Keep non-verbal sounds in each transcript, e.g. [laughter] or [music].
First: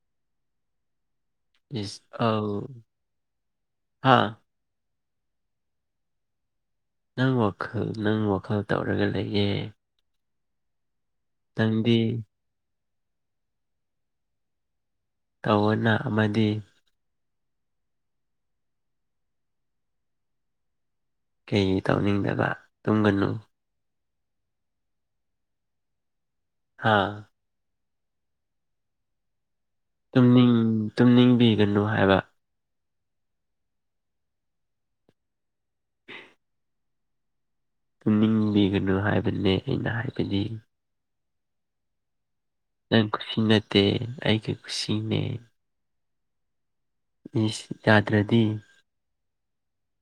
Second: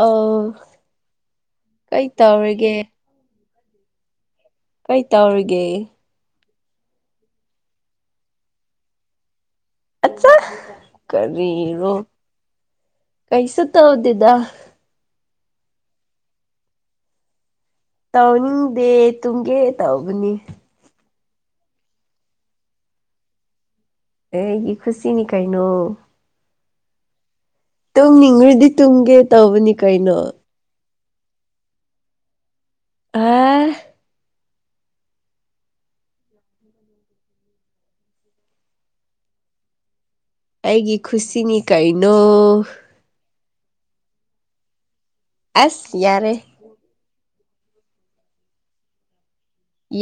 ꯑꯥꯎ ꯏꯁ ꯀꯩ ꯇꯧꯔꯤꯒꯦ ꯍꯥꯥ ꯀꯩ ꯇꯧꯔꯤꯒꯦ ꯅꯪ ꯋꯥꯈꯜ ꯅꯪ ꯋꯥꯈꯜ ꯇꯧꯔꯒ ꯂꯩꯌꯦ ꯑꯠꯆꯥ ꯀꯔꯤꯔꯣ ꯅꯪꯗꯤ ꯀꯩꯁꯨ ꯇꯧꯗꯦꯗ ꯇꯧꯑꯣꯅ ꯑꯃꯗꯤ ꯇꯧꯅꯤꯡꯗꯦ ꯇꯨꯡꯒꯦ ꯇꯧꯕꯅꯤ ꯀꯩ ꯇꯧꯅꯤꯡꯗꯕ ꯇꯨꯝꯒꯅꯨ ꯑꯩꯒꯤ ꯈꯨꯨꯁꯤꯅꯤ ꯀꯥꯏꯅꯣ ꯍꯥꯥ ꯇꯣꯡꯅꯤꯡꯈ꯭ꯔꯗꯤ ꯇꯨꯡꯒꯦ ꯇꯧꯕꯅꯤ ꯀꯩꯅꯣ ꯇꯨꯝꯅꯤꯡ ꯇꯨꯝꯅꯤꯡꯕꯤꯒꯅꯨ ꯍꯥꯏꯕ ꯑ [unintelligible] ꯇꯅꯤꯡꯕꯤꯒꯅꯨ ꯍꯥꯏꯕꯅꯦ ꯑꯩꯅ ꯍꯥꯏꯕꯗꯤ ꯑꯩꯒꯤ ꯈꯨꯁꯤꯅꯤ ꯀꯩꯅꯣ ꯅꯪ ꯈꯨꯁꯤ ꯅꯠꯇꯦ ꯑꯩꯒꯤ ꯀꯁꯤꯅꯦ ꯑꯁ ꯌꯥꯔꯦ ꯌꯥꯗ꯭ꯔꯗꯤ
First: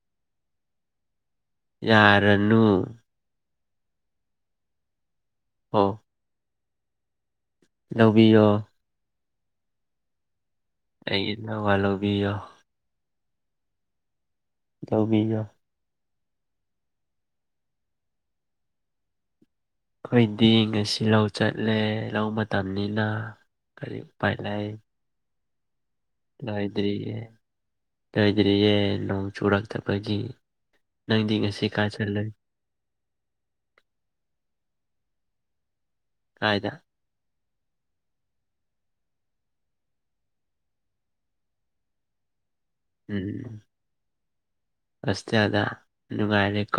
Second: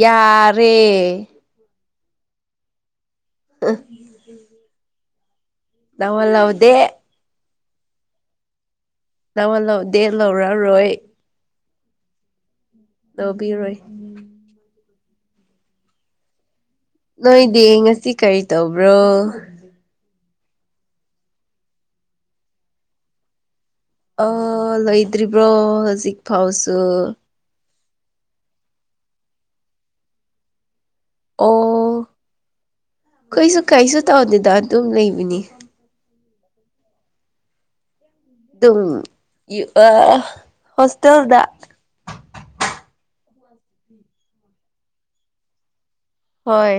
ꯌꯥꯔꯦ ꯌꯥꯔꯅꯨ ꯑ ꯑꯣ ꯌꯥ ꯂꯥꯎꯗꯦ ꯂꯧꯕꯤꯌꯣ ꯂꯋꯥ ꯂ ꯗꯦ ꯂꯧꯔꯥꯎꯔꯣꯏ ꯀꯣ ꯋꯥꯣꯕꯤ ꯂꯧꯕꯤꯔꯣꯏ ꯇꯧꯕꯤꯌꯨ ꯅꯣꯏꯗꯤ ꯉꯁꯤ ꯀꯔꯤ ꯇꯧꯕ꯭ꯔꯣ ꯑꯩꯈꯣꯏꯗꯤ ꯉꯁꯤ ꯂꯧ ꯆꯠꯂꯦ ꯂꯧ ꯃꯇꯝꯅꯤꯅ ꯀꯔꯤ ꯎꯄꯥꯏ ꯑ ꯂꯣꯏꯗ꯭ꯔꯤꯕ꯭ꯔꯣ ꯍꯧꯖꯤꯛ ꯐꯥꯎꯁꯨ ꯂꯩꯣꯏꯗ꯭ꯔꯤꯌꯦ ꯂꯣꯏꯗ꯭ꯔꯤꯌꯦ ꯅꯣꯡ ꯆꯨꯔꯛꯇꯕꯒꯤ ꯅꯪꯗꯤ ꯉꯁꯤ ꯑꯣ ꯀꯥꯏ ꯆꯜꯂ ꯑꯩꯈꯣꯏꯁꯨ ꯀꯩꯁꯨ ꯇꯧꯗꯦꯗ ꯑꯗꯨꯝ ꯂꯩꯕꯅꯤ ꯀꯥꯏꯗ ꯑꯗꯨꯝ ꯍꯣꯁꯇꯦꯜꯗ ꯎꯝ ꯔꯁ ꯑꯗ ꯍꯣꯏ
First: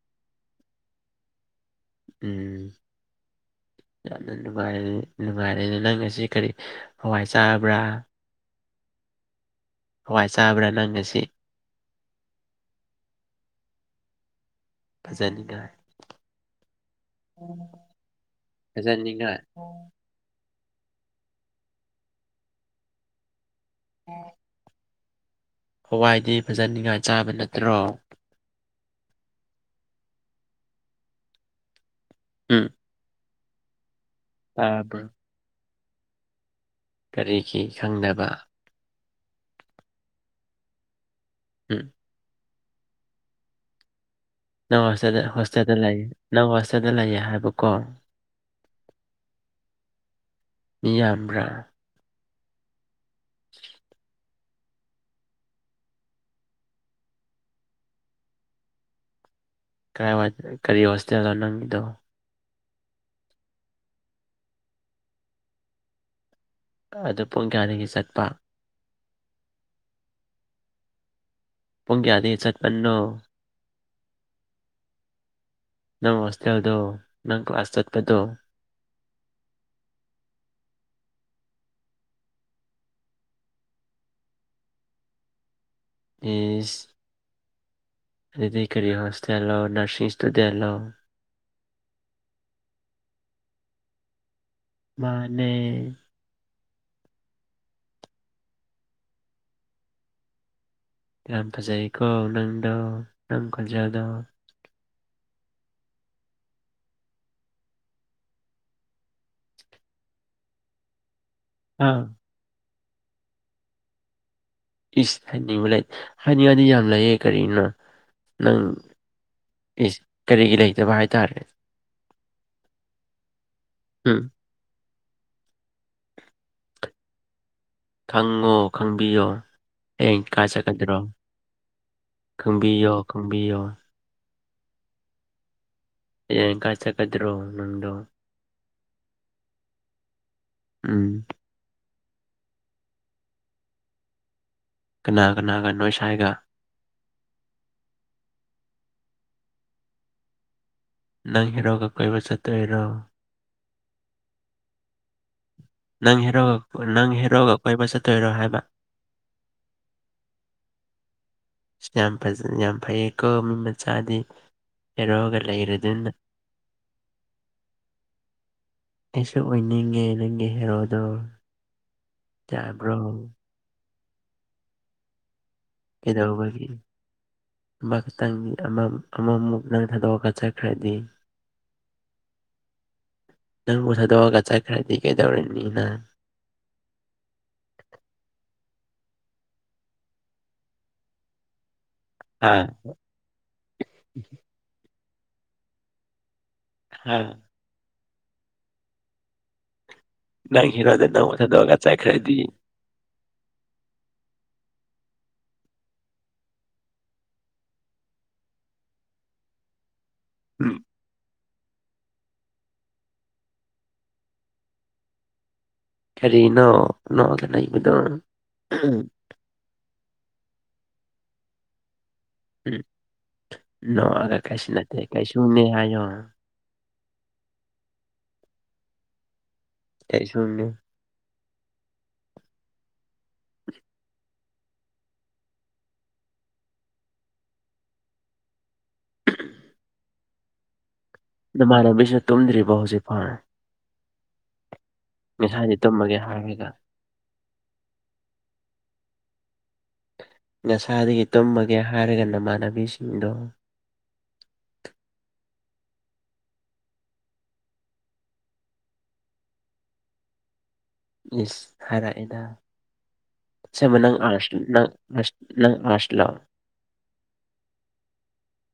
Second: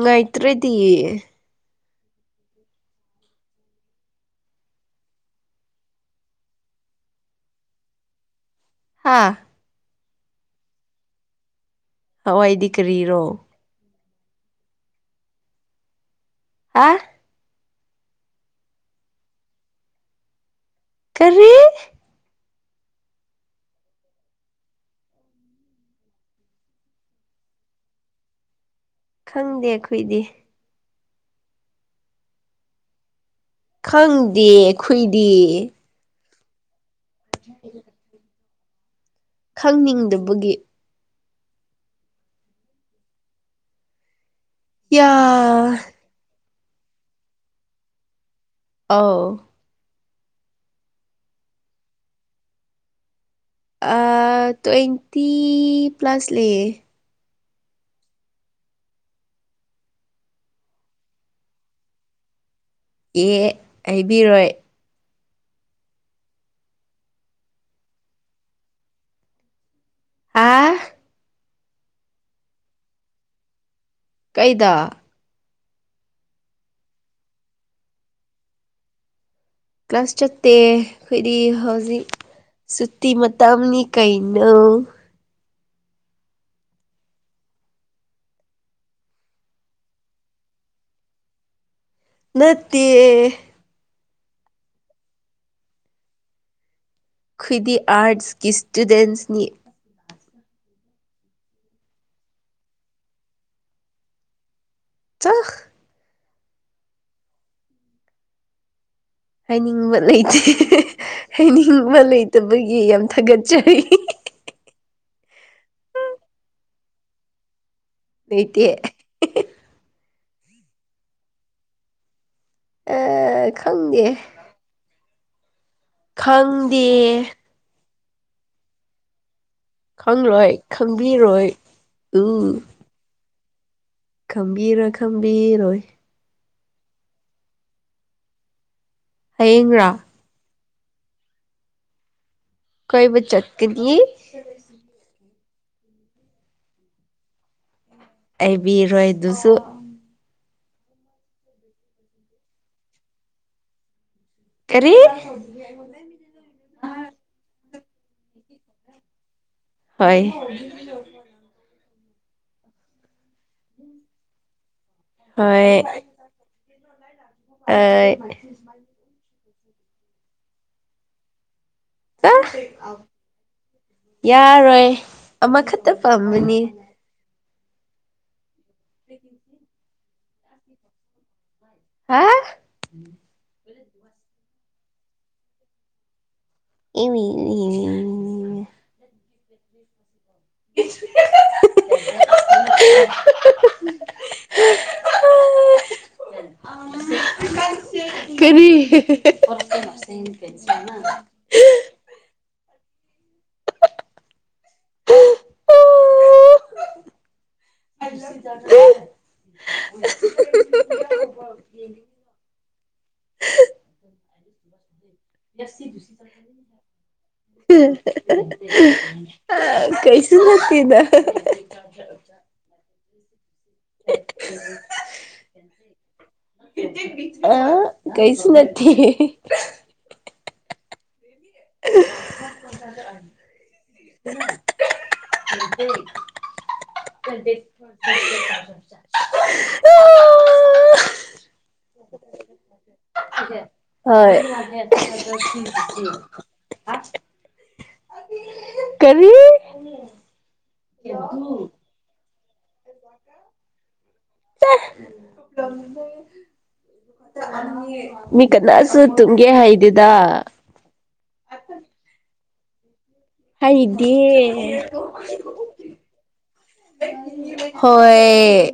ꯉꯥꯏꯇ꯭ꯔꯔꯤꯗꯤꯌꯦ ꯎꯝ ꯌꯥꯝꯅ ꯅꯨꯡꯉꯥꯏꯔ ꯅꯨꯡꯉꯥꯏꯔꯦꯅꯦ ꯅꯪ ꯑꯁꯤ ꯀꯔꯤ ꯍꯋꯥꯏ ꯆꯥꯕ꯭ꯔꯥ ꯍꯥꯥ ꯍꯋꯥꯏ ꯆꯥꯕ꯭ꯔꯥ ꯅꯪ ꯉꯁꯤ ꯍꯋꯥꯏꯗꯤ ꯀꯔꯤꯔꯣ ꯐꯖꯅꯤꯡꯉꯥꯏ ꯍꯥ ꯐꯖꯅꯤꯡꯉ ꯀꯔꯤ ꯑꯣ ꯍꯋꯥꯏꯗꯤ ꯐꯖꯅꯤꯡꯉꯥꯏ ꯆꯥꯕ ꯅꯠꯇ꯭ꯔꯣ ꯈꯪꯗꯦ ꯑꯩꯈꯣꯏꯗꯤ ꯎꯝ ꯈꯪꯗꯦ ꯇꯥꯕ꯭ꯔꯣ ꯈꯨꯏꯗꯦ ꯀꯔꯤꯒꯤ ꯈꯪꯗꯅꯕ ꯈꯪꯅꯤꯡꯗꯕꯒꯤ ꯎꯝ ꯅꯪ ꯌꯥ ꯍꯣꯁꯇꯦꯜꯗ ꯍꯣꯁꯇꯦꯜꯗ ꯂꯩ ꯅꯪ ꯍꯣꯁꯇꯦꯜꯗ ꯂꯩꯌꯦ ꯍꯥꯏꯕꯀꯣ ꯑꯥꯎ ꯃꯤꯌꯥꯝꯕ꯭ꯔꯥ ꯑ ꯇ꯭ꯋꯦꯟꯇꯤ ꯄ꯭ꯂꯁ ꯂꯩꯌꯦ ꯀꯥꯏ ꯀꯔꯤ ꯍꯣꯁꯇꯦꯜꯅꯣ ꯅꯪꯒꯤꯗꯣ ꯑꯦ ꯍꯥꯏꯕꯤꯔꯣꯏ ꯑꯗꯨ ꯄꯨꯡ ꯀꯌꯥꯗꯒꯤ ꯆꯠꯄ ꯍꯥ ꯄꯨꯡ ꯀꯌꯥꯗꯒꯤꯩ ꯆꯠꯄꯅꯣ ꯀꯩꯗ ꯅꯪ ꯍꯣꯁꯇꯦꯜꯗꯨ ꯅꯪ ꯀ꯭ꯂꯥꯁ ꯆꯠꯄꯗꯨꯣ ꯀ꯭ꯂꯥꯁ ꯆꯠꯇꯦ ꯑꯩꯈꯣꯏꯗꯤ ꯍꯧꯖꯤꯛ ꯁꯨꯇꯤ ꯃꯇꯝꯅꯤꯒꯤ ꯀꯩꯅꯣ ꯄꯤꯁ ꯑꯗꯨꯗꯤ ꯀꯔꯤ ꯍꯣꯁꯇꯦꯜꯂꯣ ꯅꯔꯁꯤꯡ ꯏꯁꯇꯨꯗꯦꯟꯂꯣ ꯅꯠꯇꯦ ꯃꯅꯦ ꯈꯈꯣꯏꯗꯤ ꯑꯔꯠꯁꯀꯤ ꯏꯁꯇꯨꯗꯦꯟꯁꯅꯤ ꯀꯝ ꯐꯖꯩꯌꯦꯀꯣ ꯅꯪꯗꯣ ꯅꯪ ꯀꯣꯟꯖꯦꯜꯗꯣ ꯆꯥꯛ ꯍꯥꯏꯅꯤꯡꯕ ꯂꯩꯇꯦ ꯍꯥꯏꯅꯤꯡꯕ ꯑꯥ ꯂꯩꯇꯕꯒꯤ ꯌꯥꯝ ꯊꯥꯒꯠꯆꯔꯤ ꯏꯁ ꯍꯥꯏꯅꯤꯡꯕ ꯂꯩ ꯍꯥꯏꯅꯤꯡꯉꯗꯤ ꯌꯥꯝ ꯂꯩꯑ ꯀꯔꯤꯅꯣ ꯅꯪ ꯂꯩꯇꯦ ꯑꯦ ꯀꯔꯤꯒꯤ ꯂꯩꯇꯕ ꯍꯥꯏꯇꯥꯔꯦ ꯑꯦ ꯈꯪꯒꯦ ꯎꯝ ꯈꯪꯗꯦ ꯊꯪꯉꯣ ꯈꯪꯕꯤꯌꯣ ꯍꯌꯦꯡ ꯀꯥ ꯈꯪꯂꯣꯏ ꯆꯠꯀꯗ꯭ꯔꯣ ꯈꯪꯕꯤꯔꯣꯏ ꯈꯪꯕꯤꯌꯣ ꯈꯪꯕꯤꯌꯣ ꯈꯝꯕꯤꯔꯣꯏ ꯈꯝꯕꯤꯔꯣꯏ ꯍꯌꯦ ꯏꯪ ꯀꯥꯏ ꯆꯠꯀꯗ꯭ꯔꯣ ꯅꯪꯗꯣ ꯍꯌꯦꯡꯒ ꯔꯥ ꯎꯝ ꯀꯣꯏꯕꯨ ꯆꯠꯀꯅꯤ ꯀꯅꯥ ꯀꯅꯥꯒ ꯅꯣꯏ ꯁꯥꯏꯒ ꯑꯩꯕꯤꯔꯣꯏ ꯑꯗꯨꯁꯨ ꯅꯪ ꯍꯔꯣꯒ ꯀꯣꯏꯕ ꯆꯠꯇꯣꯏꯔꯣ ꯀꯔꯤ ꯅꯪ ꯍꯦꯔꯣꯒ ꯅꯪ ꯍꯦꯔꯣꯒ ꯀꯣꯏꯕ ꯆꯠꯇꯣꯏꯔꯣ ꯍꯥꯏꯕ ꯍꯣꯏ ꯌꯥꯝ ꯐꯖ ꯌꯥꯝ ꯐꯩꯌꯦ ꯀꯣ ꯃꯤ ꯃꯆꯥꯗꯤ ꯍꯦꯔꯣꯒ ꯍꯣꯏ ꯂꯩꯔꯗꯅ ꯑꯩꯁꯨ ꯑꯣꯏꯅꯤꯡꯉꯦ ꯅꯪꯒꯤ ꯍꯦꯔꯣꯗꯣ ꯌꯥꯕ꯭ꯔꯣ ꯌꯥꯔꯣꯏ ꯑꯃꯈꯛꯇ ꯄꯥꯝꯕꯅꯤ ꯑꯃ ꯈꯇꯪ ꯑꯃ ꯑꯃꯃꯨꯛ ꯅꯪ ꯊꯥꯗꯣꯛꯑꯒ ꯆꯠꯈ꯭ꯔꯗꯤ ꯍꯥ ꯅꯪꯕꯨ ꯊꯥꯗꯣꯛꯑꯒ ꯆꯠꯈ꯭ꯔꯗꯤ ꯀꯩꯗꯧꯔꯤꯅꯤ ꯅꯪ [unintelligible] ꯍꯥ [unintelligible] ꯍꯥ [unintelligible] ꯀꯔꯤ ꯅꯪ ꯍꯤꯔꯣꯗ ꯅ ꯑꯣꯁ ꯗꯣꯒ ꯆꯥꯏꯈꯔꯗꯤ [unintelligible] [unintelligible] [unintelligible] ꯀꯔꯤꯅꯣ ꯅꯣꯛꯑꯒ ꯂꯩꯕꯗꯣ ꯍꯨꯡ ꯑ ꯀꯩꯁꯨ ꯅꯠꯇꯦꯗ ꯎꯝ ꯅꯣꯛꯑꯒ ꯀꯩꯁꯨꯅꯠꯇꯦ ꯀꯩꯁꯨꯅꯦ ꯍꯥꯏꯌꯣ ꯑ ꯀꯩꯁꯨ ꯅꯠꯇꯦ ꯀꯩꯁꯨꯅꯤ [unintelligible] [unintelligible] [unintelligible] [unintelligible] ꯅꯃꯥꯟꯅꯕꯤꯁꯦ ꯇꯨꯝꯗ꯭ꯔꯤꯕꯣ ꯍꯧꯖꯤꯛ ꯐꯥꯎ ꯉꯁꯥꯏꯗꯤ ꯇꯨꯝꯃꯒꯦ [unintelligible] ꯍꯥꯏꯔꯒ [unintelligible] ꯉꯁꯥꯏꯗꯒꯤ ꯇꯨꯝꯃꯒꯦ ꯍꯥꯏꯔꯒ ꯅꯃꯥꯟꯅꯕꯤꯁꯤꯡꯗꯣ [unintelligible] ꯅꯣꯏ ꯀꯅꯥꯁꯨ ꯇꯨꯝꯒꯦ ꯍꯥꯏꯗꯦꯗ ꯏꯁ ꯍꯥꯏꯔꯛꯑꯦꯗ ꯑꯁꯦꯡꯕ ꯍꯩꯗꯤ ꯅꯪ ꯑꯥꯔꯠꯁ ꯅꯪ ꯑꯥꯔꯠꯁ ꯅꯪ ꯑꯥꯔꯠꯁ ꯂꯣ ꯍꯣꯏ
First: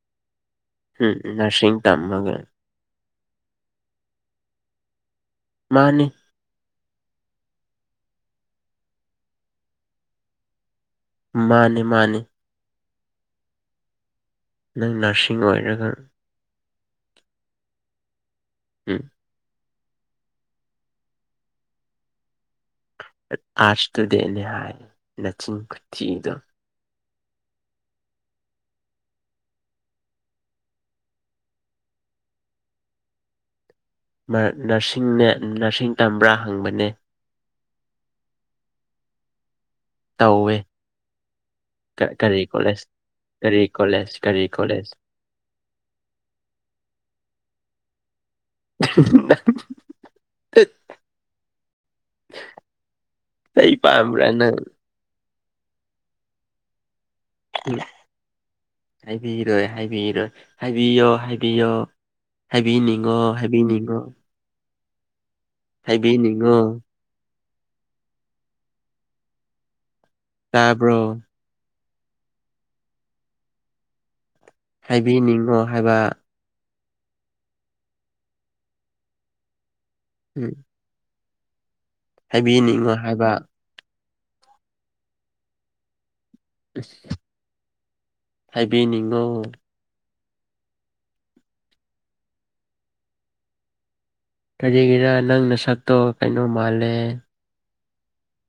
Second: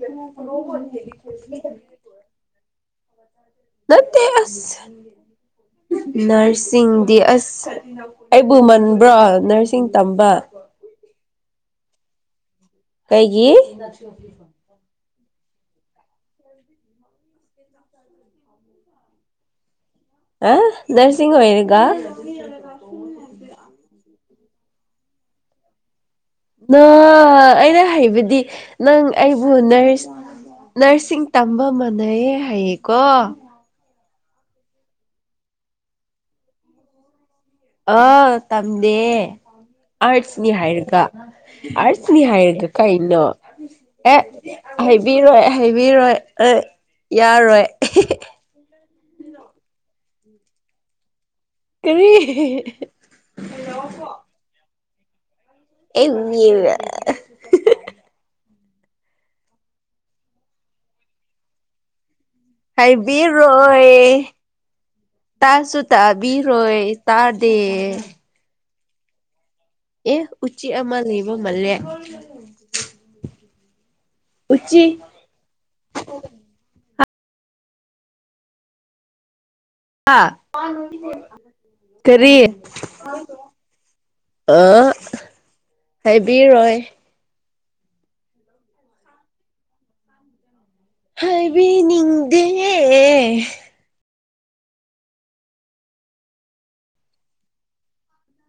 ꯎꯝ ꯎꯝ ꯅꯔꯁꯤꯡ ꯇꯝꯃꯒ ꯅꯠꯇꯦ ꯑꯁ ꯃꯥꯅꯤ ꯅꯔꯁ ꯆꯤꯡꯗꯤ ꯑꯁ ꯑꯩꯕꯨ ꯃꯟꯕ꯭ꯔ ꯅꯔꯁꯤꯡ ꯇꯝꯕ ꯃꯥꯅꯦ ꯃꯥꯅꯦ ꯀꯩꯒꯤ ꯅꯪ ꯅꯔꯁꯤꯡ ꯑꯣꯏꯔꯒ [inaudible] ꯎꯝ ꯑ ꯅꯔꯁꯤꯡ ꯂꯣꯏꯔꯒ [unintelligible] ꯑꯥꯔꯠꯁ ꯁ꯭ꯇꯨꯗꯦꯟꯅꯤ ꯍꯥꯏ ꯅꯆꯤꯡ ꯈꯨꯊꯤꯗꯣ ꯅ ꯑꯩꯅ ꯍꯩꯕꯗꯤ ꯅꯪ ꯑꯩꯕꯨ ꯅꯔꯁ ꯅꯔꯁꯤꯡ ꯇꯝꯕ ꯃꯥꯟꯅꯩꯌꯦ ꯍꯥꯏꯌꯦꯀꯣ ꯅꯔ ꯅꯔꯁꯤꯡꯅꯦ ꯅꯔꯁꯤꯡ ꯇꯝꯕ꯭ꯔꯥ ꯍꯪꯕꯅꯦ ꯑꯥ ꯇꯝꯗꯦ ꯑꯥꯔꯠꯁꯅꯤ ꯇꯧꯋꯦ ꯍꯥꯏꯔꯒ ꯀ- ꯑꯔꯁꯅꯤ ꯀꯔꯤ ꯍꯥꯏꯔꯗ ꯀꯣꯂꯦꯖ ꯀꯩꯅꯣ ꯀꯔꯤ ꯀꯣꯂꯦꯖ ꯑꯦ ꯀꯔꯤ ꯀꯣꯂꯦꯖ ꯍꯩꯕꯤꯔꯣꯏ ꯍꯩꯕꯤꯔꯣꯏ ꯑꯦ ꯌꯥꯔꯣꯏ [unintelligible] ꯀꯔꯤ ꯑꯩꯅꯪ [unintelligible] ꯎꯝ ꯍꯥꯏꯕꯤꯔꯣꯏ ꯍꯥꯏꯕꯤꯔꯣꯏ ꯍꯥꯏꯕꯤꯌꯣ ꯍꯥꯏꯕꯤꯌꯣ ꯍꯥꯏꯕꯤꯅꯤꯡꯉꯣ ꯍꯥꯏꯕꯤꯅꯤꯡꯉꯣ ꯇꯥꯁꯨꯨ ꯍꯥꯏꯕꯤꯅꯤꯡꯉꯣ ꯇꯥꯕꯤꯔꯣꯏ ꯇꯔꯗꯦ ꯑꯦ ꯎꯆꯦꯛ ꯑꯃ ꯇꯥꯕ꯭ꯔꯣ ꯂꯩꯕ ꯃꯥꯜꯂꯦ ꯎꯆꯤ ꯍꯥꯏꯕꯤꯅꯤꯡꯉꯣ ꯍꯥꯏꯕ ꯍꯥꯥ ꯎꯝ ꯀꯔꯤ ꯍꯥꯏꯕꯤꯅꯤꯡꯉꯣ ꯍꯥꯏꯕ ꯑꯑꯥ ꯍꯥꯏꯕꯤꯔꯣꯏ ꯍꯥꯏꯕꯤꯅꯤꯡꯉꯣ ꯍꯥꯏꯕꯤ [unintelligible] ꯗ‌ꯦ ꯀꯔꯤꯒꯤꯔ ꯅꯪ ꯅꯁꯛꯇꯣ ꯀꯩꯅꯣ ꯃꯥꯜꯂꯦ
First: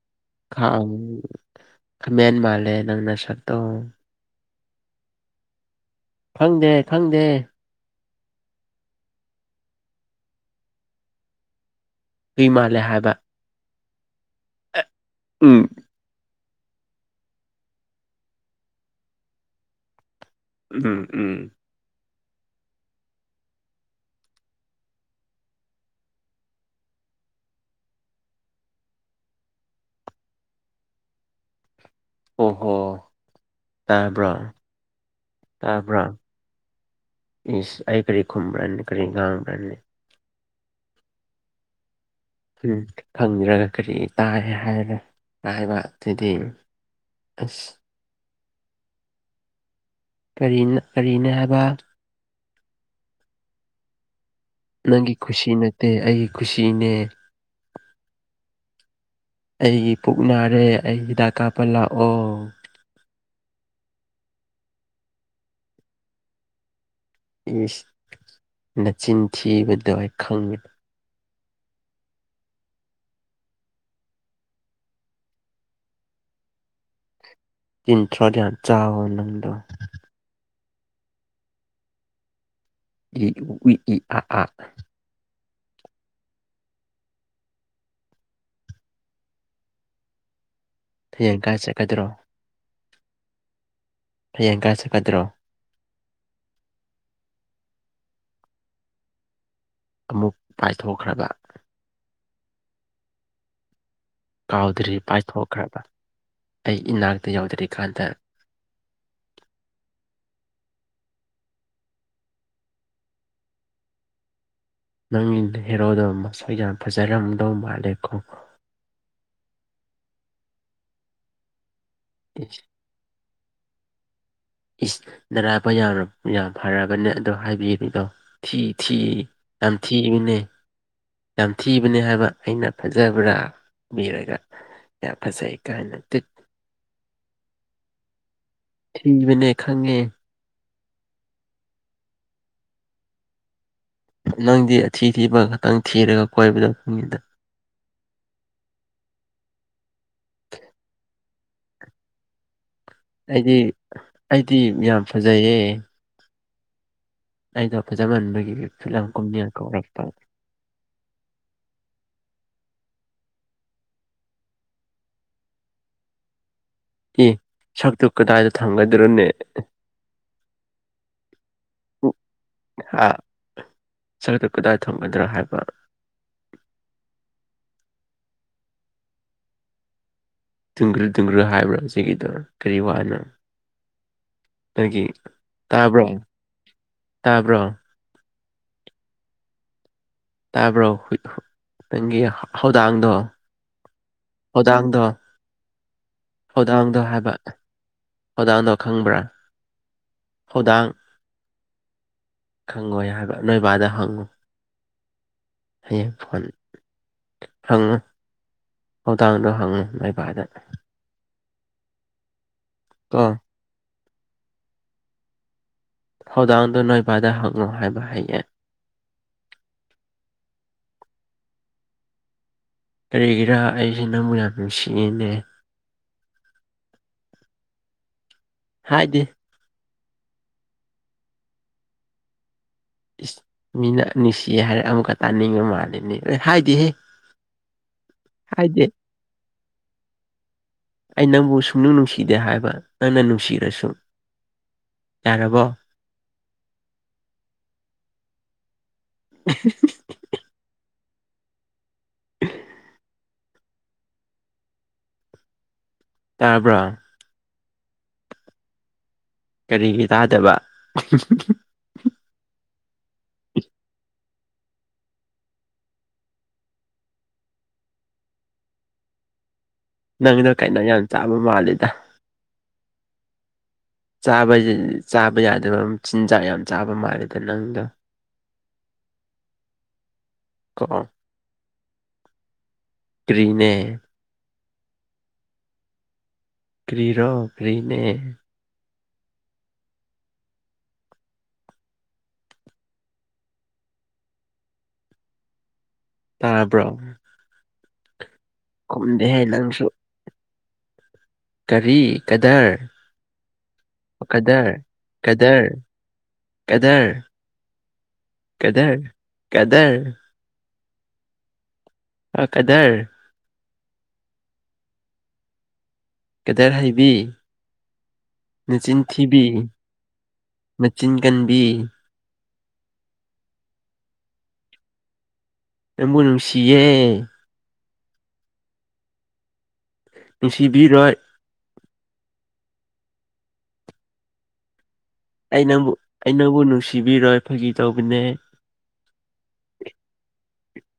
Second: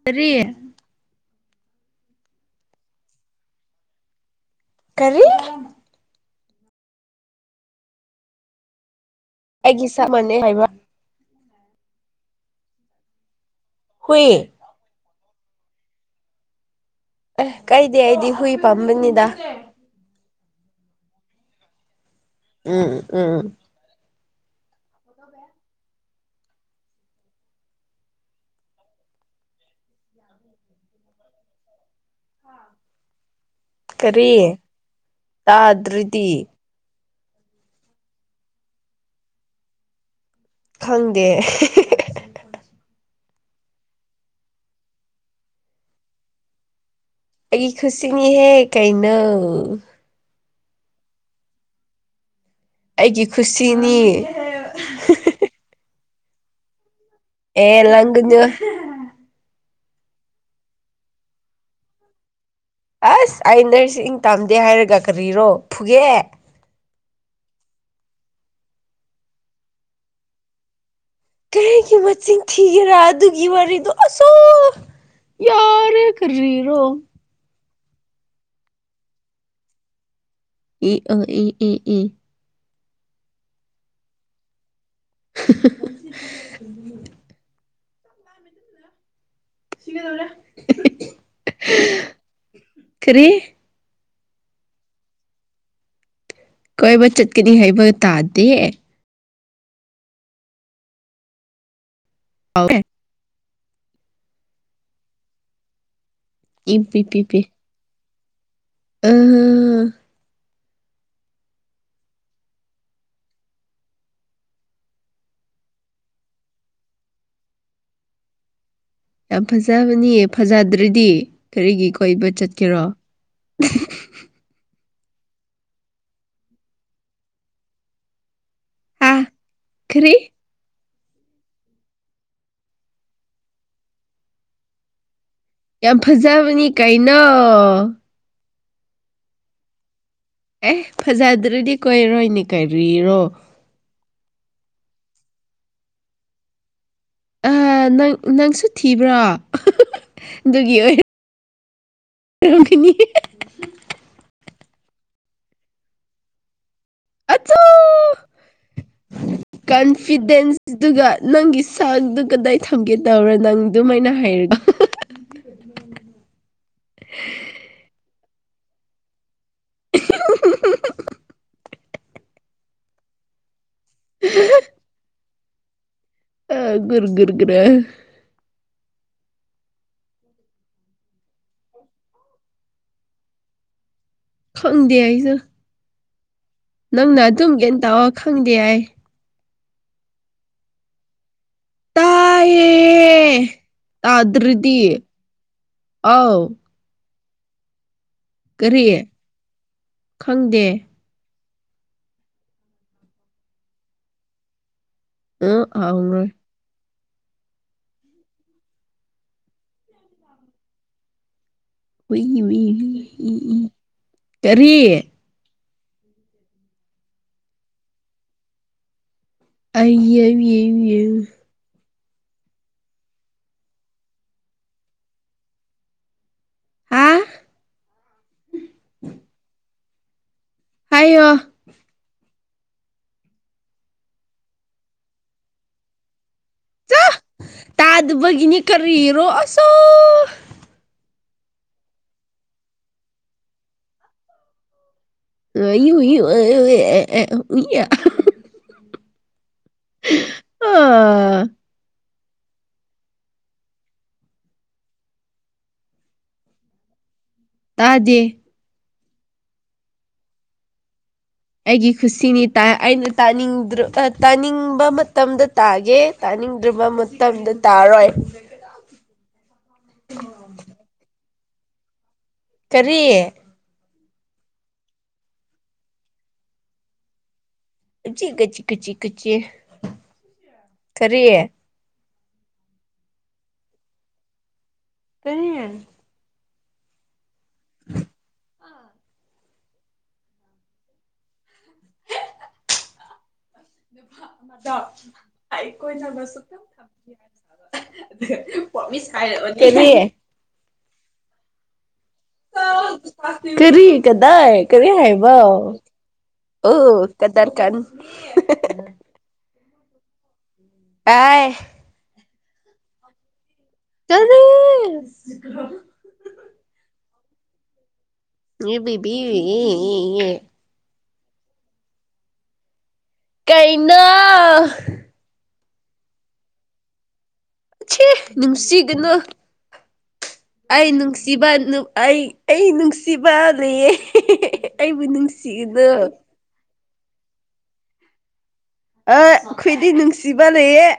ꯀꯔꯤ ꯑ ꯍꯃꯦꯟ ꯃꯥꯜꯂꯦ ꯅꯪ ꯅꯁꯛꯇꯣ ꯀꯔꯤ ꯈꯪꯗꯦ ꯈꯪꯗꯦ ꯑꯩꯒꯤ ꯁꯛ ꯃꯥꯅꯩ ꯍꯥꯏꯕ ꯍꯨꯏ ꯃꯥꯜꯂꯦ ꯍꯥꯏꯕ ꯍꯨꯏ ꯎꯝ ꯑꯦ ꯀꯥꯏꯗ‌ꯦ ꯑꯩꯗꯤ ꯍꯨꯏ ꯄꯥꯝꯕꯅꯤꯗ ꯎꯝ ꯎꯝ ꯎꯝ ꯎꯝ [inaudible] ꯑꯣ ꯍꯣ ꯇꯕꯔ‌ꯣ ꯀꯔꯤ ꯇꯕꯔ‌ꯣ ꯇꯥꯗ꯭ꯔꯗꯤ ꯏꯁ ꯑꯩ ꯀꯔꯤ ꯈꯨꯝꯕ꯭ꯔꯅ‌ꯦ ꯀꯔꯤ ꯉꯥꯡꯕ꯭ꯔꯅ‌ꯦ ꯈꯪꯗꯦ ꯈꯪꯗ꯭ꯔꯒ ꯀꯔꯤ ꯇꯥꯏ ꯍꯥꯏꯔꯦ ꯍꯥꯏꯕ ꯑꯗꯨꯗꯤ ꯑꯁ ꯑꯩꯒꯤ ꯈꯨꯠꯁꯤꯅꯤ ꯍꯦ ꯀꯩꯅꯣ ꯀꯔꯤꯅ ꯀꯔꯤꯅ‌ꯦ ꯍꯥꯏꯕ ꯑꯩꯒꯤ ꯈꯨꯁꯤꯅꯤ ꯅꯪꯒꯤ ꯈꯨꯁꯤ ꯅꯠꯇꯦ ꯑꯩꯒꯤ ꯈꯨꯁꯤꯅꯦ ꯑꯦ ꯂꯥꯡ ꯒꯅꯨ ꯑꯩꯒꯤ ꯄꯨꯛ ꯅꯥꯔꯦ ꯑꯩ ꯍꯤꯗꯥꯛ ꯀꯥꯞꯄ ꯂꯥꯛꯑꯣ ꯑꯁ ꯑꯩ ꯅꯔꯁꯤꯡ ꯇꯥꯝꯗꯦ ꯍꯥꯏꯔꯒ ꯀꯔꯤꯔꯣ ꯐꯨꯒꯦ ꯏꯁ ꯅꯆꯤꯟ ꯊꯤꯕꯗ‌ꯣ ꯑꯩ ꯈꯪꯉ‌ꯦ ꯀꯔꯤꯒꯤ ꯃꯆꯤꯡ ꯊꯤꯒꯦꯔꯥ ꯑꯗꯨꯒꯤ ꯋꯥꯔꯤꯗꯣ ꯑꯁꯣ ꯌꯔ ꯀꯔꯤꯔꯣ ꯇꯤꯟꯊ꯭ꯔꯣꯠ ꯌꯥꯝ ꯆꯥꯕ ꯅꯪꯗꯣ ꯏ ꯑ ꯏ ꯏ ꯏ ꯏ ꯎ ꯏ ꯏ ꯑ ꯑ [unintelligible] ꯁꯤꯒꯦꯗꯧꯔꯦ ꯐꯌꯦꯡ ꯀꯥꯏ ꯆꯠꯀꯗ꯭ꯔꯣ ꯀꯔꯤ ꯍꯌꯦꯡ ꯀꯥꯏ ꯆꯠꯀꯗ꯭ꯔꯣ ꯀꯣꯏꯕ ꯆꯠꯀꯅꯤ ꯍꯥꯏꯕ ꯇꯥꯗꯦ ꯑꯃꯨꯛ ꯄꯥꯏꯊꯣꯛꯈ꯭ꯔꯕ [unintelligible] ꯀꯥꯎꯗ꯭ꯔꯤ ꯄꯥꯏꯊꯣꯛꯈ꯭ꯔꯕ ꯑꯩ ꯏꯪ ꯄꯤ ꯏꯅꯥꯛꯇ ꯌꯧꯗ꯭ꯔꯤꯀꯥꯟꯗ ꯑꯝ ꯅꯪ ꯍꯦꯔꯣꯗꯣ ꯃꯁꯛꯏ ꯌꯥꯝ ꯐꯖꯔꯝꯗꯧ ꯃꯥꯜꯂꯦꯀꯣ ꯌꯥꯝ ꯐꯖꯕꯅꯤ ꯐꯖꯗ꯭ꯔꯗꯤ ꯀꯔꯤꯒꯤ ꯀꯣꯏꯕ ꯏꯁ ꯆꯠꯀꯦꯔꯣ ꯏꯁ ꯅꯔꯥꯏꯕꯛ ꯌꯥꯝ ꯌꯥꯝ ꯐꯔꯕꯅꯦ ꯑꯗꯣ ꯍꯥꯏꯕꯤꯕꯤꯗꯣ ꯊꯤ ꯊꯤ ꯍꯥ ꯀꯔꯤ ꯌꯥꯝꯊꯤꯕꯅ‌ꯦ ꯌꯥꯝ ꯊꯤꯕꯅ‌ꯦ ꯍꯥꯏꯕ ꯑꯩꯅ ꯐꯖꯕ꯭ꯔꯥ ꯍ‌ꯦꯕꯤꯔꯒ ꯌꯥꯝ ꯐꯖꯩ ꯀꯥꯏꯅ ꯌꯥꯝ ꯇꯤꯠ ꯐꯖꯕꯅꯤ ꯀꯩꯅꯣ ꯊꯤꯕꯅꯦ ꯈꯥꯡꯉ‌ꯦ ꯑꯦ ꯐꯖꯗ꯭ꯔꯗꯤ ꯀꯣꯏꯔꯣꯏꯅꯦ ꯀꯔꯤꯔꯣ ꯅꯪꯗꯤ ꯑꯊꯤ ꯊꯤꯕ ꯈꯇꯪ ꯊꯤꯔꯒ ꯀꯣꯏꯕꯗ‌ꯣ ꯃꯤꯗꯥ ꯅꯪ ꯅꯪꯁꯨ ꯊꯤꯕ꯭ꯔꯣ ꯑꯗꯨꯒꯤ ꯑꯣꯏ ꯑꯣꯢꯔꯝꯒꯅꯤ ꯑꯩꯗꯤ ꯑꯩꯗꯤ ꯌꯥꯝ ꯐꯖꯩꯌꯦ ꯑꯆꯥ ꯑꯩꯗꯣ ꯐꯖꯃꯟꯕꯒꯤ ꯐꯤꯂꯝ ꯀꯨꯝꯁꯤꯅ ꯀꯧꯔꯛꯄ ꯑꯗꯨꯒ ꯅꯪꯒꯤ ꯆꯥꯛꯗꯨ ꯀꯗꯥꯏ ꯊꯝꯒꯦ ꯇꯧꯔꯣ ꯅꯪ ꯑꯗꯨꯃꯥꯏꯅ ꯍꯥꯏꯔꯒ ꯑꯦ ꯁꯛꯇꯨ ꯀꯗꯥꯏꯗ ꯊꯥꯡꯒꯗ꯭ꯔꯅꯦ [unintelligible] ꯁꯔꯗꯨ ꯀꯗꯥꯏ ꯊꯝꯒꯗ꯭ꯔꯣ ꯍꯥꯏꯕ ꯑ ꯒꯨꯔꯨ ꯒꯨꯔꯨ ꯒꯔꯥ ꯇꯨꯡꯒ꯭ꯔꯨ ꯇꯨꯡꯒ꯭ꯔꯨ ꯍꯥꯏꯕ꯭ꯔꯥ ꯍꯧꯖꯤꯛꯀꯤꯗꯣ ꯀꯔꯤ ꯋꯥꯅꯣ ꯈꯪꯗꯦ ꯅꯪꯒꯤ ꯑꯩꯁꯨ ꯇꯥꯕ꯭ꯔꯣ ꯅꯪꯅ ꯑꯗꯨꯝ ꯒ꯭ꯌꯥꯟ ꯇꯥꯕ꯭ꯔꯣ ꯇꯥꯑꯣ ꯈꯪꯗꯦ ꯑꯩ ꯇꯥꯕ꯭ꯔꯣ ꯅꯪꯒꯤ ꯇꯥꯏꯌꯦ ꯍꯧꯗꯥꯡꯗꯣ ꯇꯥꯗ꯭ꯔꯗꯤ ꯍꯧꯗꯥꯡꯗꯣ ꯑꯥꯎ ꯍꯧꯗꯥꯡꯗꯣ ꯍꯥꯏꯕ ꯍꯦꯗꯥꯡꯗꯣ ꯀꯔꯤ ꯈꯪꯕ꯭ꯔꯥ ꯈꯪꯗꯦ ꯍꯧꯗꯥꯡ ꯈꯪꯉꯣꯏ ꯍꯥꯏꯕ ꯅꯣꯏ ꯕꯥꯗ ꯍꯪꯉꯨ ꯑ ꯍꯌꯦꯡ ꯍꯥꯎꯔꯣꯏ ꯐꯣꯟ ꯍꯪꯉꯨ ꯍꯧꯗꯥꯡꯗꯣ ꯍꯪꯉꯨ ꯅꯣꯢ ꯕꯥꯗ ꯋꯨꯢ ꯋꯨꯢ ꯀꯣ ꯢ ꯀꯔꯤ ꯍꯧꯗꯥꯡꯗꯨ ꯅꯣꯏꯕꯥꯗ ꯍꯪꯉꯨ ꯍꯥꯏꯕ ꯍꯥꯌꯦꯡ ꯑ [unintelligible] ꯀꯔꯤꯒꯤꯔꯥ ꯑꯩꯁꯦ ꯅꯪꯕꯨ ꯌꯥꯝ ꯅꯨꯡꯁꯤꯌꯦꯅꯦ ꯍꯥ ꯍꯥꯏꯗꯦ ꯍꯥꯏꯌꯣ ꯏꯁ ꯃꯤꯅ ꯅꯨꯡꯁꯤꯌꯦ ꯍꯥꯏꯔ ꯑꯃꯨꯛꯀ ꯇꯥꯅꯤꯡꯕ ꯃꯥꯜꯂꯤꯅꯦ ꯍꯥꯏꯗꯦ ꯆꯥ ꯇꯥꯗꯕꯒꯤꯅꯤ ꯀꯔꯤꯔꯣ ꯑꯥꯆꯥ ꯑꯩ ꯅꯪꯕꯨ ꯁꯨꯡꯅꯨꯡ ꯅꯨꯡꯁꯤꯗꯦ ꯍꯥꯏꯕ ꯅꯪꯅ ꯅꯨꯡꯁꯤꯔꯁꯨ ꯌꯥꯔꯕꯣ [unintelligible] [unintelligible] ꯑꯥ ꯇꯥꯕ꯭ꯔꯥ ꯇꯥꯗꯦ ꯀꯔꯤꯒꯤ ꯇꯥꯗꯕ ꯑꯩꯒꯤ ꯈꯨꯁꯤꯅꯤ ꯇꯥ ꯑꯩꯅ ꯇꯥꯅꯤꯡꯗ꯭ꯔ ꯇꯥꯅꯤꯡꯕ ꯃꯇꯝꯗ ꯇꯥꯒꯦ ꯇꯥꯅꯤꯡꯗ꯭ꯔꯕ ꯃꯇꯝꯗ ꯇꯥꯔꯣꯏ ꯅꯪꯗꯣ ꯀꯩꯅꯣ ꯌꯥꯝ ꯆꯥꯕ ꯃꯥꯂꯤꯗ ꯀꯔꯤ ꯆꯥꯕ ꯍꯥꯏꯁꯤ ꯆꯥꯕ ꯌꯥꯗꯕ ꯆꯤꯟꯖꯥꯛ ꯌꯥꯝ ꯆꯥꯕ ꯃꯥꯜꯂꯤꯗ ꯅꯪꯗꯣ [unintelligible] ꯀꯣ ꯀꯔꯤ ꯀꯔꯤꯅꯦ ꯀꯔꯤ ꯀ꯭ꯔꯤꯔꯣ ꯀ꯭ꯔꯤꯅꯦ [unintelligible] ꯑꯩ ꯀꯣꯏꯅꯕ ꯁꯨꯛꯇꯪ ꯇꯥꯕ꯭ꯔꯣ ꯊꯝꯗꯦ [unintelligible] ꯄꯣꯃꯤꯁ ꯈꯨꯝꯗꯦꯍꯦ ꯍꯥꯏꯔꯛꯑꯣꯅꯦ ꯅꯪꯁꯨ ꯀꯔꯤ ꯀꯔꯤ ꯀꯗꯔ ꯀꯔꯤ ꯀꯗꯥꯏ ꯀꯗꯔ ꯀꯔꯤ ꯍꯥꯏꯕꯥ ꯀꯗꯔ ꯑꯣ ꯀꯗꯔ ꯀꯟ ꯀꯗꯔ ꯀꯗꯔ ꯑꯥꯏ ꯍꯣ ꯀꯗꯔ ꯀꯔꯤ ꯀꯗꯔ ꯍꯩꯕꯤ ꯏ ꯕꯤꯕꯤ ꯌꯦꯌꯦꯌꯦ ꯃꯦꯆꯤꯟ ꯀꯟꯕꯤ ꯀꯩꯅꯣ ꯅꯦꯡꯕꯨ ꯅꯨꯡꯁꯤꯌꯦ ꯏꯆꯦ ꯅꯨꯡꯁꯤꯒꯅꯨ ꯑꯩ ꯅꯨꯡꯁꯤꯕꯤꯔꯣꯏ ꯅꯨꯡꯁꯤ ꯁꯤꯕ ꯅꯨ ꯑꯩ ꯑꯩ ꯅꯨꯡꯁꯤꯕ ꯂꯩꯌꯦ ꯑꯩꯕꯨ ꯅꯨꯡꯁꯤ ꯑꯩ ꯅꯪꯕꯨ ꯑꯩ ꯅꯪꯕꯨ ꯅꯨꯡꯁꯤꯕꯤꯔꯣꯏ ꯐꯥꯒꯤ ꯇꯧꯕꯅꯦ ꯑ ꯑꯣꯏꯗꯤ ꯅꯨꯡꯁꯤꯕ ꯂꯩꯌꯦ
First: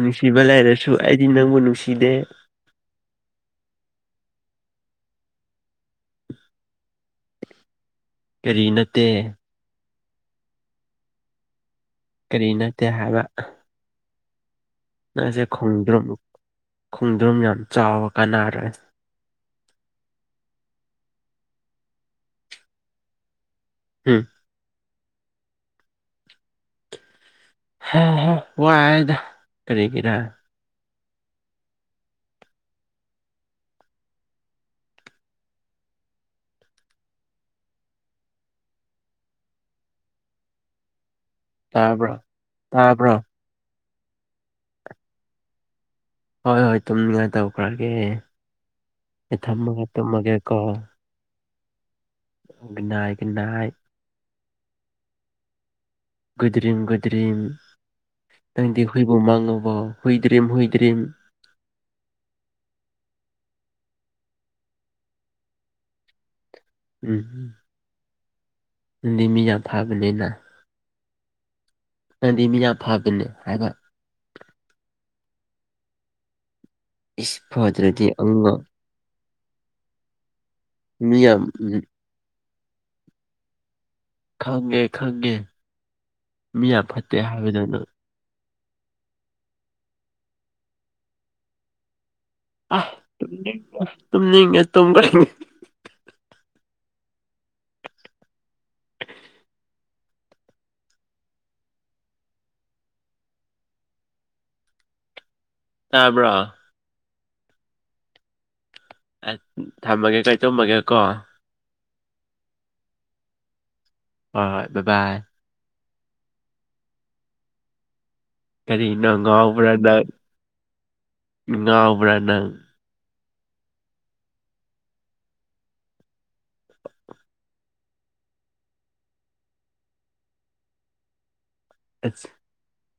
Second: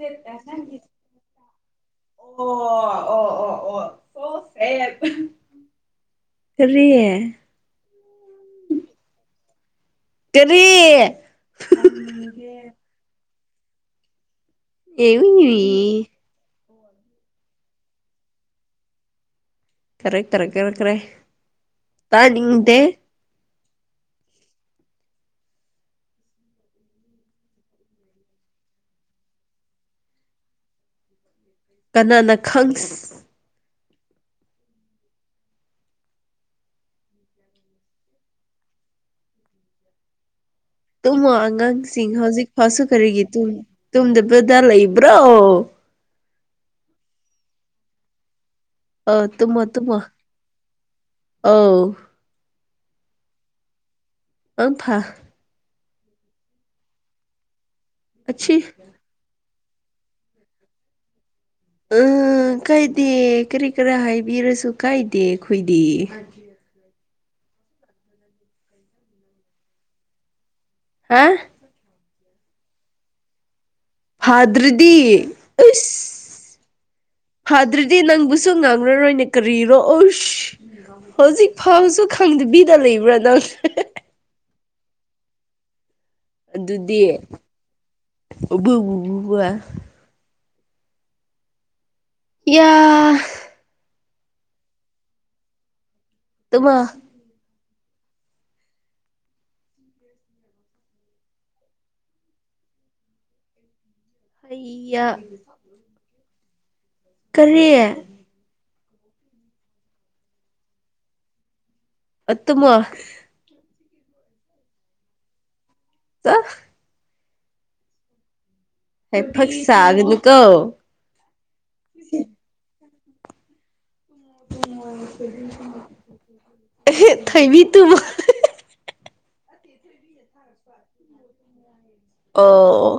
ꯅꯨꯡꯁꯤꯕ ꯂꯩꯔꯁꯨ ꯑꯩꯗꯤ ꯅꯪꯕꯨ ꯅꯨꯡꯁꯤꯗꯦ ꯑꯣ ꯑꯣ ꯑꯣ ꯑꯣ ꯁꯣ ꯁꯦꯗ ꯀꯔꯤ ꯀꯔꯤ ꯅꯠꯇꯦ ꯀꯔꯤ ꯀꯔꯤ ꯅꯠꯇꯦ ꯍꯥꯏꯕ ꯅꯪꯁꯦ ꯈꯣꯡꯗ꯭ꯔꯨꯝ ꯈꯣꯡꯗ꯭ꯔꯨꯝ ꯌꯥꯝ ꯆꯥꯎꯕ ꯀꯥꯟꯅꯔꯦ ꯀꯔꯦ ꯀꯔꯛ ꯀꯔꯛꯈꯀꯔꯦ ꯇꯥꯅꯤꯡꯗꯦ ꯎꯝ ꯍꯍ ꯋꯥꯔꯦꯗ ꯀꯔꯤꯒꯤꯔ ꯀꯅꯥꯅ ꯈꯪꯁ ꯇꯨꯝꯃꯣ ꯑꯉꯥꯡꯁꯤꯡ ꯇꯥꯕ꯭ꯔꯣ ꯍꯧꯖꯤꯛ ꯐꯥꯎꯁꯨ ꯇꯥꯕ꯭ꯔꯣ ꯀꯔꯤꯒꯤ ꯇꯨꯝꯗꯕꯗ ꯂꯩꯕ꯭ꯔꯣ ꯍꯣꯏ ꯍꯣꯏ ꯇꯨꯝꯅꯤꯡꯉꯥꯏ ꯇꯧꯈ꯭ꯔꯒꯦ ꯑꯩ ꯇꯨꯝꯃꯣ ꯊꯝꯃꯒ ꯇꯨꯝꯃꯣ ꯇꯨꯝꯃꯒꯦꯀꯣ ꯑꯧ ꯒꯨꯗ ꯅꯥꯏ ꯒꯨꯗ ꯅꯥꯏꯠ ꯑꯪ ꯐꯥ ꯒꯨꯗꯨꯗ꯭ꯔꯤꯝ ꯒꯨꯗꯗ꯭ꯔꯤꯝ ꯑꯁꯤ ꯅꯪꯗꯤ ꯍꯨꯏꯕꯨ ꯃꯪꯉꯕꯣ ꯍꯨꯏꯗ꯭ꯔꯤꯝ ꯍꯨꯏꯗ꯭ꯔꯤꯝ ꯎꯝ ꯀꯥꯏꯗꯦ ꯀꯔꯤ ꯀꯔꯥ ꯍꯥꯏꯕꯤꯔꯁꯨ ꯀꯥꯏꯗꯦ ꯑꯩꯈꯣꯏꯗꯤ ꯎꯝ ꯅꯪꯗꯤ ꯃꯤ ꯌꯥꯝ ꯐꯥꯕꯅꯤꯅ ꯍꯥ ꯅꯪꯗꯤ ꯃꯤ ꯌꯥꯝ ꯐꯕꯅꯦ ꯍꯥꯏꯕ ꯍꯥꯗ꯭ꯔꯗꯤ ꯑꯩꯁ ꯏꯁ ꯍꯥꯗ꯭ꯔꯗꯤ ꯐꯗ꯭ꯔꯗꯤ ꯅꯪꯕꯨꯁꯨ ꯑꯃꯨꯛ ꯉꯝ ꯐꯔꯔꯣꯏꯅꯦ ꯀꯔꯤꯔꯣ ꯑꯁ ꯃꯤ ꯌꯥꯝ ꯍꯧꯖꯤꯛ ꯎꯝ ꯐꯥꯎꯁꯨ ꯈꯪꯗꯕꯤꯗ ꯂꯩꯕ꯭ꯔꯥ ꯅꯪ ꯈꯪꯉꯦ ꯈꯪꯉꯦ ꯃꯤ ꯌꯥꯝ ꯑꯗꯨꯗꯤ ꯐꯠꯇꯦ ꯍꯥꯏꯕꯗꯣ ꯅꯪ [unintelligible] ꯌꯥ ꯑ ꯇꯨꯝꯅꯤꯡꯕ ꯇꯨꯝꯅꯤꯡꯉꯦ ꯇꯨꯝꯕ [unintelligible] ꯇꯨꯝꯃꯣ [unintelligible] ꯇꯥꯕ꯭ꯔꯣ ꯀꯔꯤ ꯑꯁ ꯊꯝꯃꯒꯦ ꯀꯣ ꯑꯩ ꯇꯧꯝꯃꯒꯦ ꯀꯣ ꯑ ꯇꯨꯝꯃꯣ ꯍꯣꯏ ꯍꯣꯏ ꯕꯥ ꯕꯥꯏ [unintelligible] ꯀꯔꯤꯅꯣ ꯍꯥꯏꯐꯛ ꯉꯥꯎꯕ꯭ꯔꯥ ꯅꯪ ꯁꯥꯒꯅꯨꯀꯣ ꯉꯥꯎꯕ꯭ꯔꯥ ꯅꯪ ꯊꯣꯏꯕꯤ ꯇꯨꯝꯃꯣ [inaudible] [unintelligible] ꯑꯧ